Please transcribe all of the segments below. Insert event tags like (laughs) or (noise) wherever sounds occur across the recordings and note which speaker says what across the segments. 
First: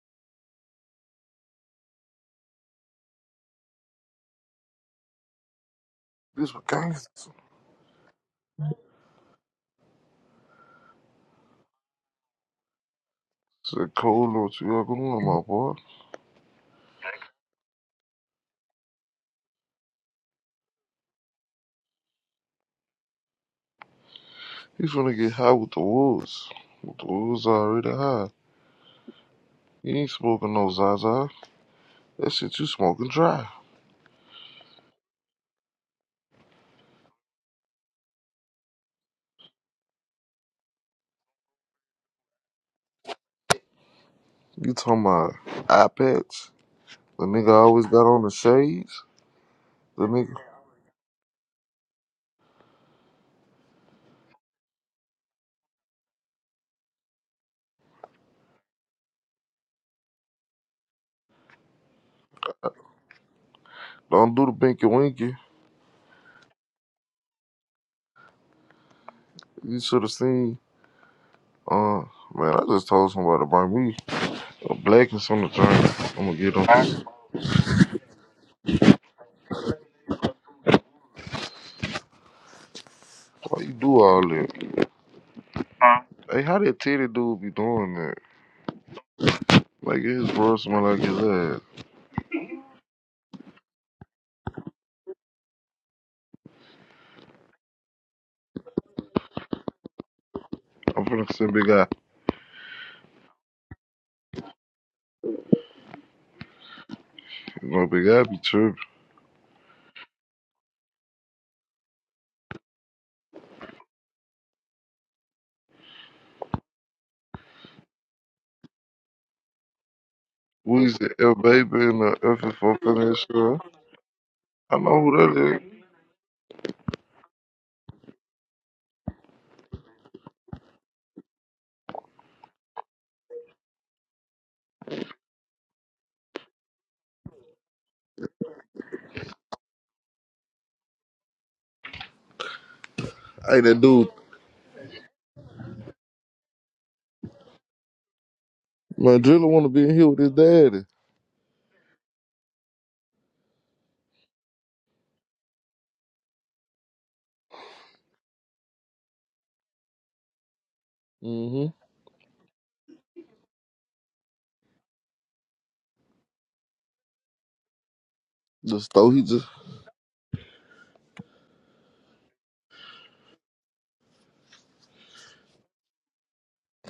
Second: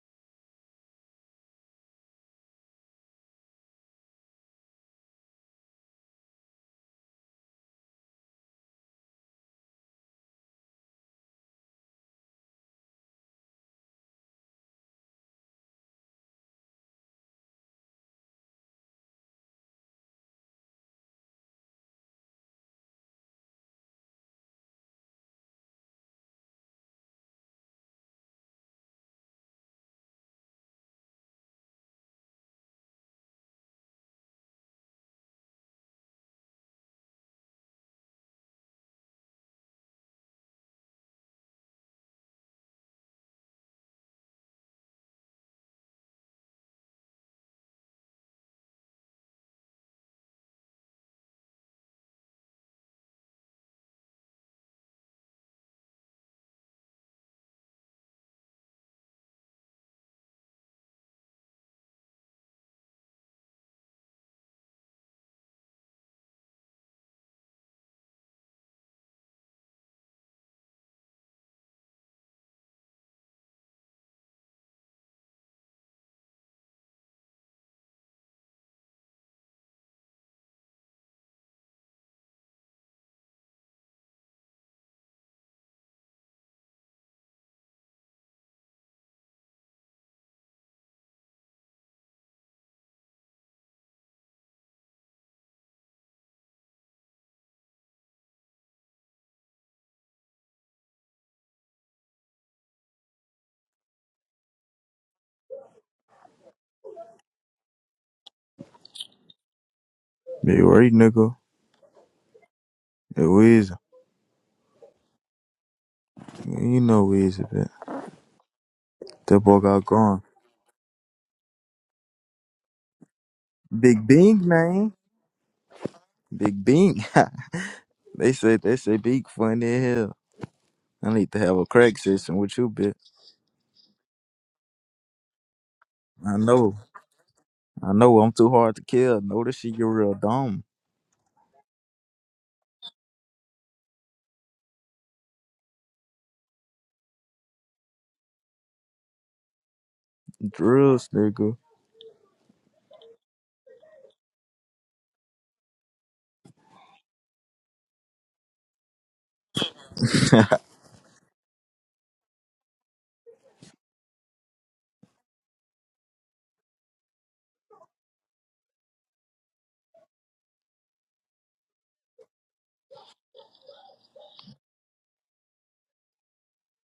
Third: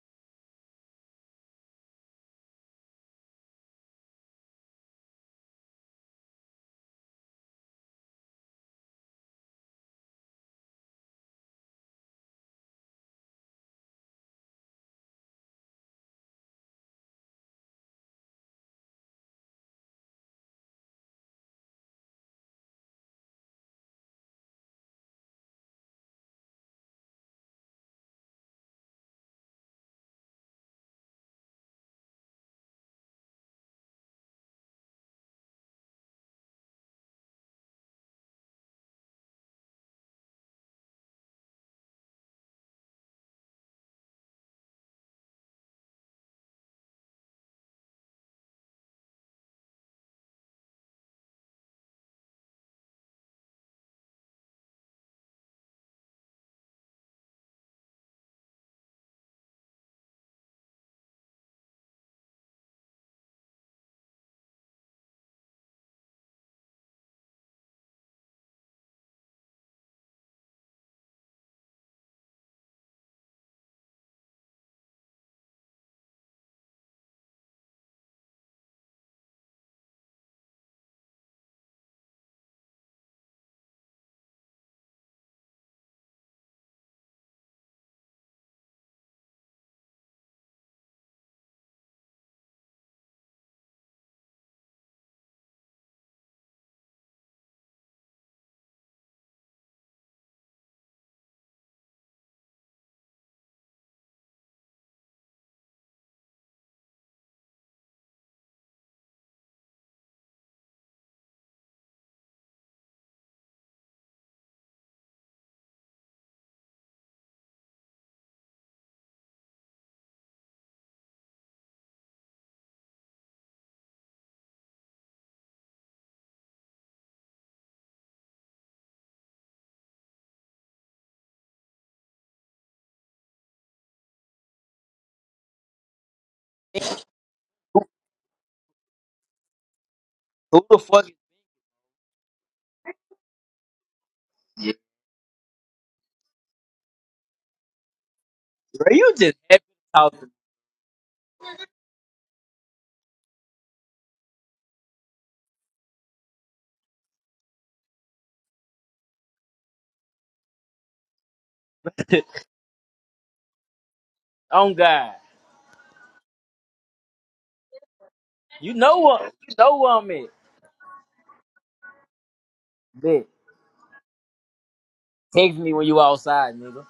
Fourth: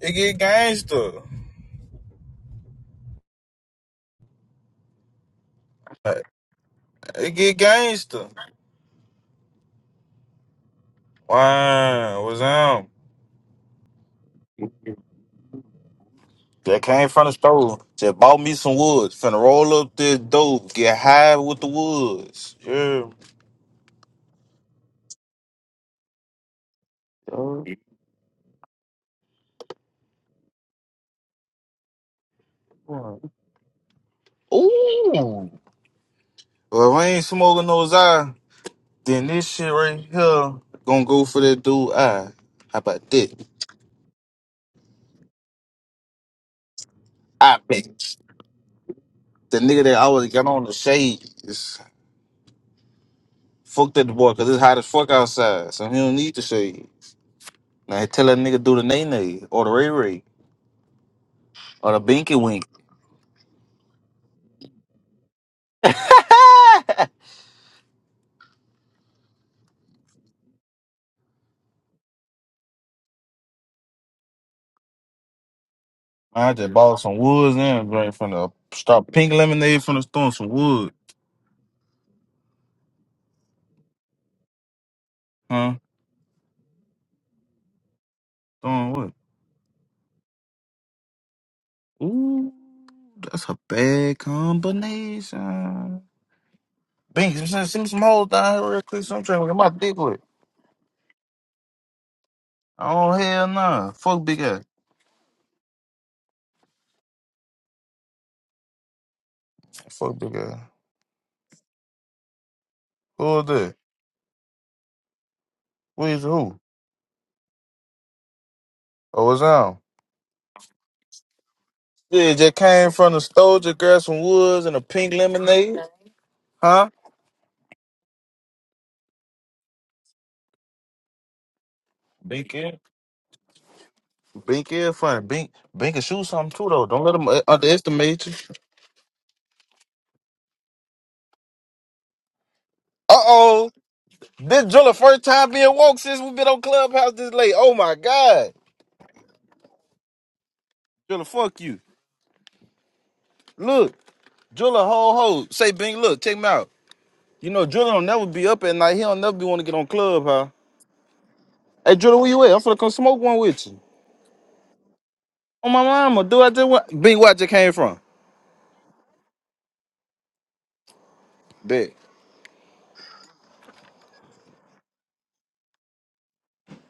Speaker 1: It get gangster.
Speaker 2: This what gangster
Speaker 1: It get gangster. Wow, what's up?
Speaker 2: said, Cole, know what you got going on, my boy.
Speaker 1: That came from the store. Just bought me some wood. Finna roll up this dope. Get high with the woods. Yeah.
Speaker 2: He's gonna get high with the wolves. With the wolves
Speaker 1: Ooh.
Speaker 2: already high. You ain't smoking no Zaza. That shit you smoking dry.
Speaker 1: Well, if I ain't smoking those eye, then this shit right here gonna go for that dude eye. How about that?
Speaker 2: You talking about iPads? The nigga
Speaker 1: I
Speaker 2: always
Speaker 1: bet.
Speaker 2: got on the shades.
Speaker 1: The nigga that
Speaker 2: The
Speaker 1: always
Speaker 2: nigga
Speaker 1: got on the shade is fucked at the boy because it's hot as fuck outside. So he don't need the shade. Now he tell that nigga do the nay nay or the ray ray. Or the binky wink.
Speaker 2: don't do the binky winky.
Speaker 1: (laughs) I
Speaker 2: You should have seen. Uh, man, I just told somebody to bring me a black and some drink. I'm gonna get on
Speaker 1: just bought
Speaker 2: this.
Speaker 1: some woods and drink from the stop pink lemonade from the store and some wood.
Speaker 2: Why you do all that?
Speaker 1: Huh?
Speaker 2: Hey, how that titty dude be doing that?
Speaker 1: Throwing wood.
Speaker 2: Like his bro smell like his ass.
Speaker 1: Ooh, that's a bad combination. Binky, send send me some holes down here real quick. So I'm trying to get my dick with.
Speaker 2: I'm finna send big guy.
Speaker 1: Oh hell nah. Fuck big ass.
Speaker 2: My big I be tripping.
Speaker 1: Fuck big ass.
Speaker 3: Big Ray, nigga. It
Speaker 1: Who is that?
Speaker 3: Weezy.
Speaker 1: Who is who?
Speaker 3: You know Weezy, but
Speaker 1: Oh,
Speaker 3: that
Speaker 1: it's
Speaker 3: boy
Speaker 1: on.
Speaker 3: got gone.
Speaker 2: Weezy, L Baby, and uh,
Speaker 1: Yeah, just
Speaker 2: FFO
Speaker 1: came from the
Speaker 2: finish
Speaker 1: store,
Speaker 2: sure.
Speaker 1: just grabbed
Speaker 3: Big
Speaker 1: some
Speaker 3: Bing,
Speaker 1: woods and
Speaker 2: I
Speaker 1: a
Speaker 3: man.
Speaker 2: know
Speaker 1: pink
Speaker 2: who that is.
Speaker 1: lemonade.
Speaker 3: Big
Speaker 1: Huh?
Speaker 3: Bing. (laughs) they say they say Big funny as hell. I need to have a crack session with you,
Speaker 1: Binky.
Speaker 3: bitch.
Speaker 1: Bink is funny. Bink, Bink can shoot
Speaker 3: I
Speaker 1: something too
Speaker 3: know.
Speaker 1: though. Don't let him uh,
Speaker 3: I know
Speaker 1: underestimate
Speaker 3: I'm
Speaker 1: you.
Speaker 3: too hard to kill. Know that shit you real dumb.
Speaker 4: Who the fuck is
Speaker 1: Uh
Speaker 2: Hey,
Speaker 1: oh,
Speaker 2: that dude.
Speaker 1: this
Speaker 4: you?
Speaker 1: Driller first time being woke since we been on Clubhouse this late. Oh my god,
Speaker 4: Bro, you
Speaker 2: My
Speaker 4: just
Speaker 2: Drilla
Speaker 4: happy
Speaker 2: want to be
Speaker 4: to
Speaker 2: in here with
Speaker 4: talk to
Speaker 2: his
Speaker 4: me.
Speaker 2: daddy.
Speaker 3: Drills,
Speaker 1: Driller,
Speaker 3: nigga.
Speaker 1: fuck you. Look, Driller, ho ho. Say Bink, look, check me out. You know Driller don't never be up at night. He don't never be want to get on Clubhouse.
Speaker 2: Mm-hmm.
Speaker 1: Hey Driller, where you at? I'm finna come smoke one with you.
Speaker 4: Oh God.
Speaker 1: On my mama, do I just what? Bink? Where I just came from?
Speaker 4: You
Speaker 2: The
Speaker 4: know
Speaker 2: store he
Speaker 4: what
Speaker 2: just
Speaker 4: you know what I'm at.
Speaker 1: Bet.
Speaker 4: Bitch. Text me when you outside, nigga.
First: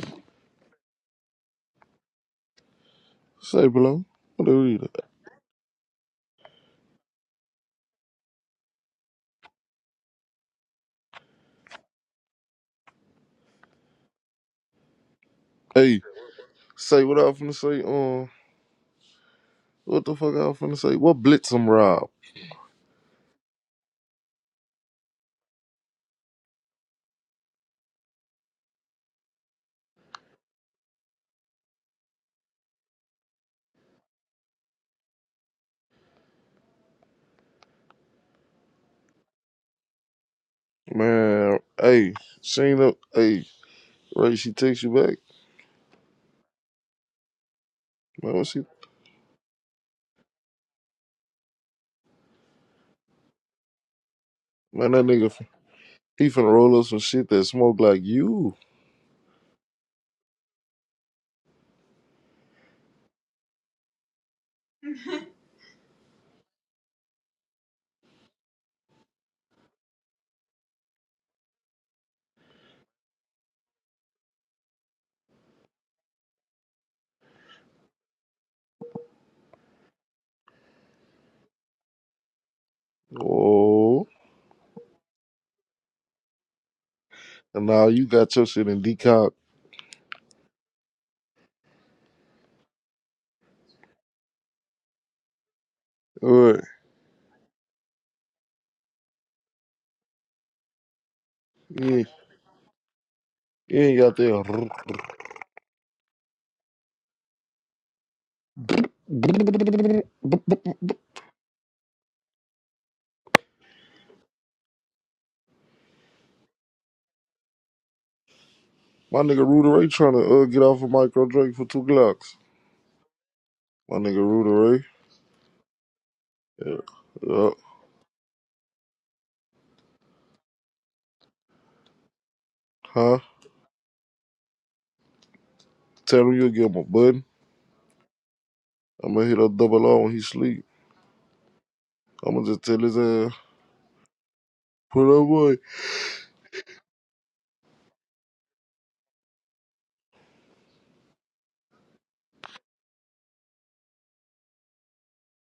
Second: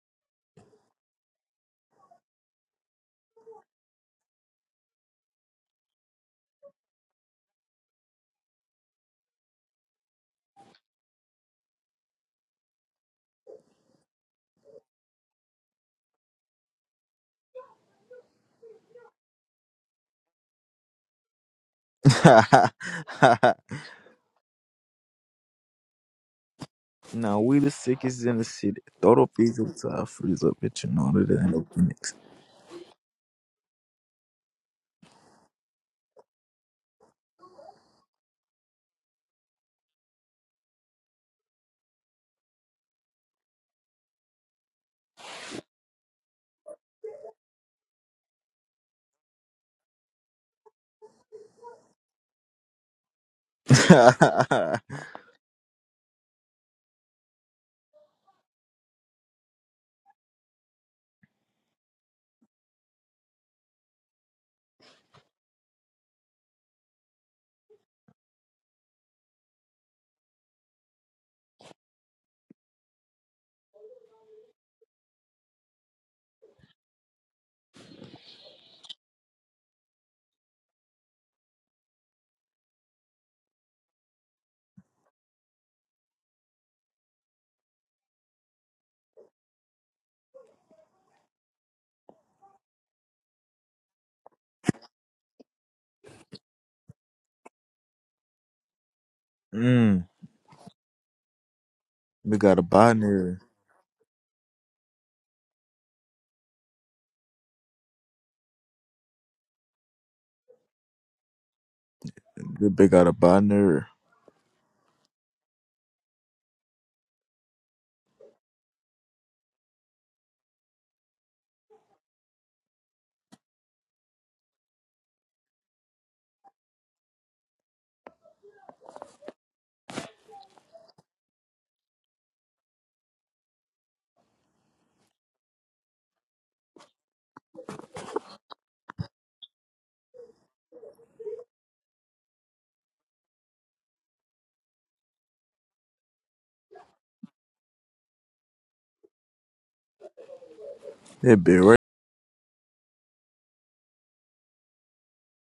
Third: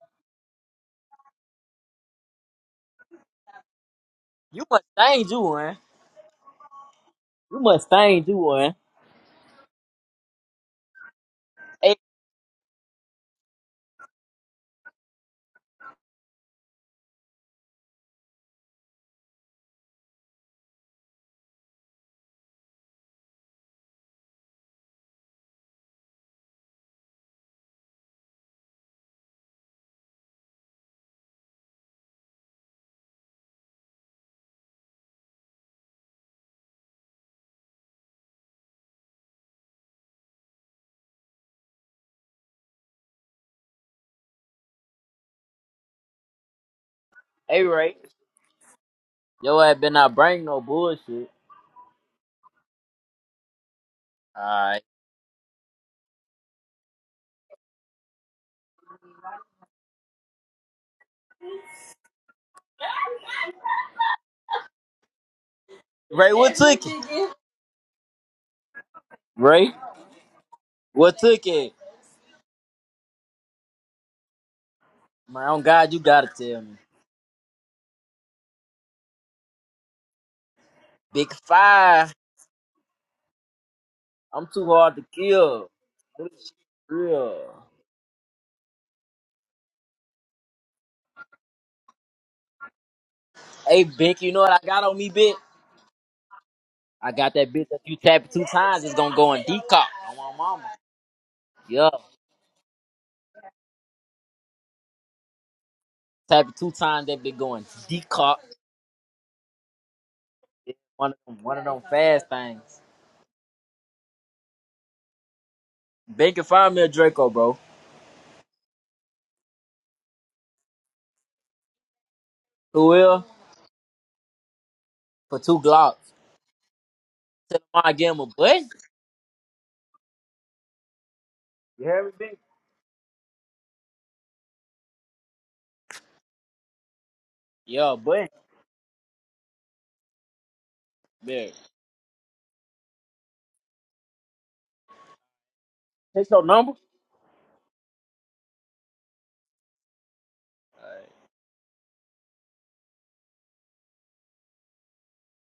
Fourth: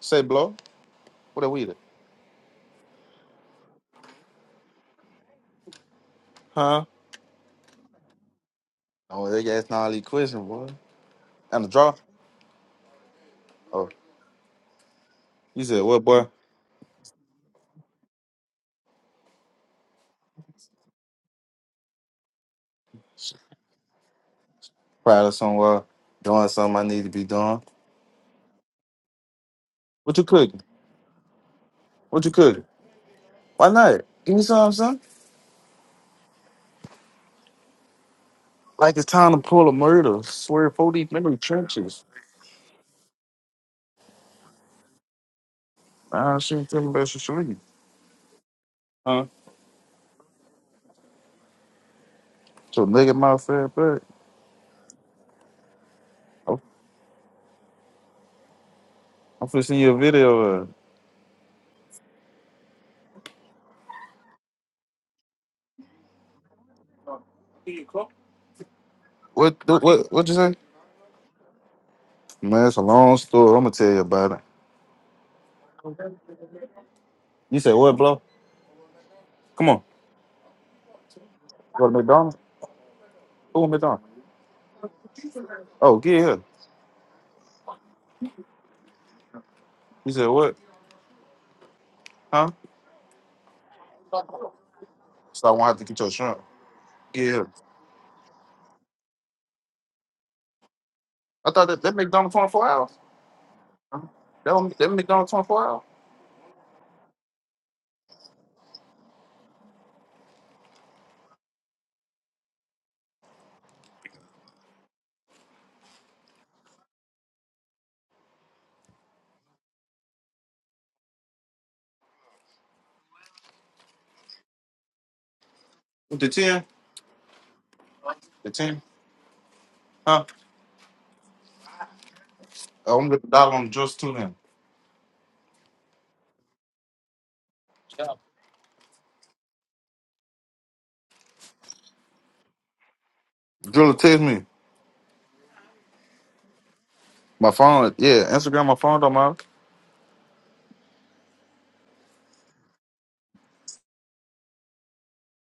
Speaker 1: Say blow. What are we? at?
Speaker 2: say below. What the
Speaker 4: You must
Speaker 2: read?
Speaker 4: think you one.
Speaker 1: Huh?
Speaker 4: You must think you one.
Speaker 1: Oh, they asking all these questions, boy. And the draw.
Speaker 4: Hey,
Speaker 1: Oh, you said
Speaker 2: Hey,
Speaker 1: what, boy?
Speaker 2: say what I was finna say. Um, what the fuck I was finna say? What blitz him rob?
Speaker 1: Probably somewhere doing something I need to
Speaker 3: (laughs)
Speaker 1: be
Speaker 3: now we
Speaker 1: doing.
Speaker 3: the sickest in the city. Throw the pizza to our
Speaker 1: What you
Speaker 3: freeze up,
Speaker 1: cooking?
Speaker 3: bitch. You know that ain't no Phoenix.
Speaker 1: What you cooking? Why not? Give me something, son. Like it's time to pull a murder. Swear 40 memory
Speaker 2: Man,
Speaker 1: trenches.
Speaker 2: hey, she ain't up. Hey, Ray, she takes you back.
Speaker 1: Nah, I shouldn't tell about your sleep.
Speaker 4: hey Ray.
Speaker 2: Man, what she?
Speaker 1: Huh?
Speaker 4: Yo I been not bring no bullshit.
Speaker 1: So nigga my fat butt.
Speaker 3: (laughs)
Speaker 4: Alright.
Speaker 2: Man, that nigga, he finna
Speaker 1: I'm
Speaker 2: roll up some shit that smoke like you.
Speaker 1: I'm finna send you a video of it.
Speaker 4: Ray, what took it?
Speaker 1: What
Speaker 4: Ray,
Speaker 1: what what you say?
Speaker 4: what took it?
Speaker 1: Man, it's a long story. I'm gonna tell you about it.
Speaker 4: Man, oh God, you gotta tell me.
Speaker 1: You said what, bro? Come on.
Speaker 4: Big
Speaker 1: Go to
Speaker 4: five.
Speaker 1: McDonald's? Who McDonald's?
Speaker 2: Oh,
Speaker 4: I'm too hard to kill.
Speaker 1: Oh, get
Speaker 4: This
Speaker 1: here.
Speaker 4: shit real.
Speaker 2: and now you got your shit in decock.
Speaker 1: You said what? Huh?
Speaker 4: Hey Bink, you know what I got on me, bitch?
Speaker 1: So I won't have to get your
Speaker 2: All
Speaker 1: shrimp.
Speaker 2: right.
Speaker 4: I
Speaker 1: Get
Speaker 4: got
Speaker 1: here.
Speaker 4: that bitch that you tap it two times, it's gonna go in decock.
Speaker 3: mm.
Speaker 4: On my mama.
Speaker 1: I thought that,
Speaker 4: Yeah.
Speaker 1: that
Speaker 2: You ain't,
Speaker 1: McDonald's
Speaker 3: We got a
Speaker 1: 24 hours.
Speaker 3: binary.
Speaker 2: you ain't got
Speaker 1: That one, that
Speaker 2: that.
Speaker 1: McDonald's 24 hour?
Speaker 4: Tap it two times, that bitch going decock. It's One of them, one of them fast
Speaker 3: That
Speaker 4: things.
Speaker 3: bitch got a binary.
Speaker 4: Bacon find me a Draco, bro.
Speaker 2: My nigga Rudy Ray trying to uh, get off of Micro Drake for two Glocks.
Speaker 4: Who will?
Speaker 2: My nigga Rudy Ray.
Speaker 4: For two Glocks.
Speaker 1: The 10?
Speaker 2: Yeah. yeah.
Speaker 4: Tell him I give him a
Speaker 1: The
Speaker 4: button.
Speaker 1: 10? Huh?
Speaker 4: You hear me, Bink?
Speaker 1: Oh, I'm
Speaker 2: Huh?
Speaker 1: going to dollar on the drills too then.
Speaker 2: Tell him you'll give him a button.
Speaker 4: Yeah, a
Speaker 2: I'm going to hit a double R when he sleep.
Speaker 4: Yeah.
Speaker 2: I'm going to just tell his ass,
Speaker 1: Driller text me.
Speaker 2: put up
Speaker 4: Take your number.
Speaker 1: My phone, yeah, Instagram, my phone don't matter.
Speaker 3: It be right.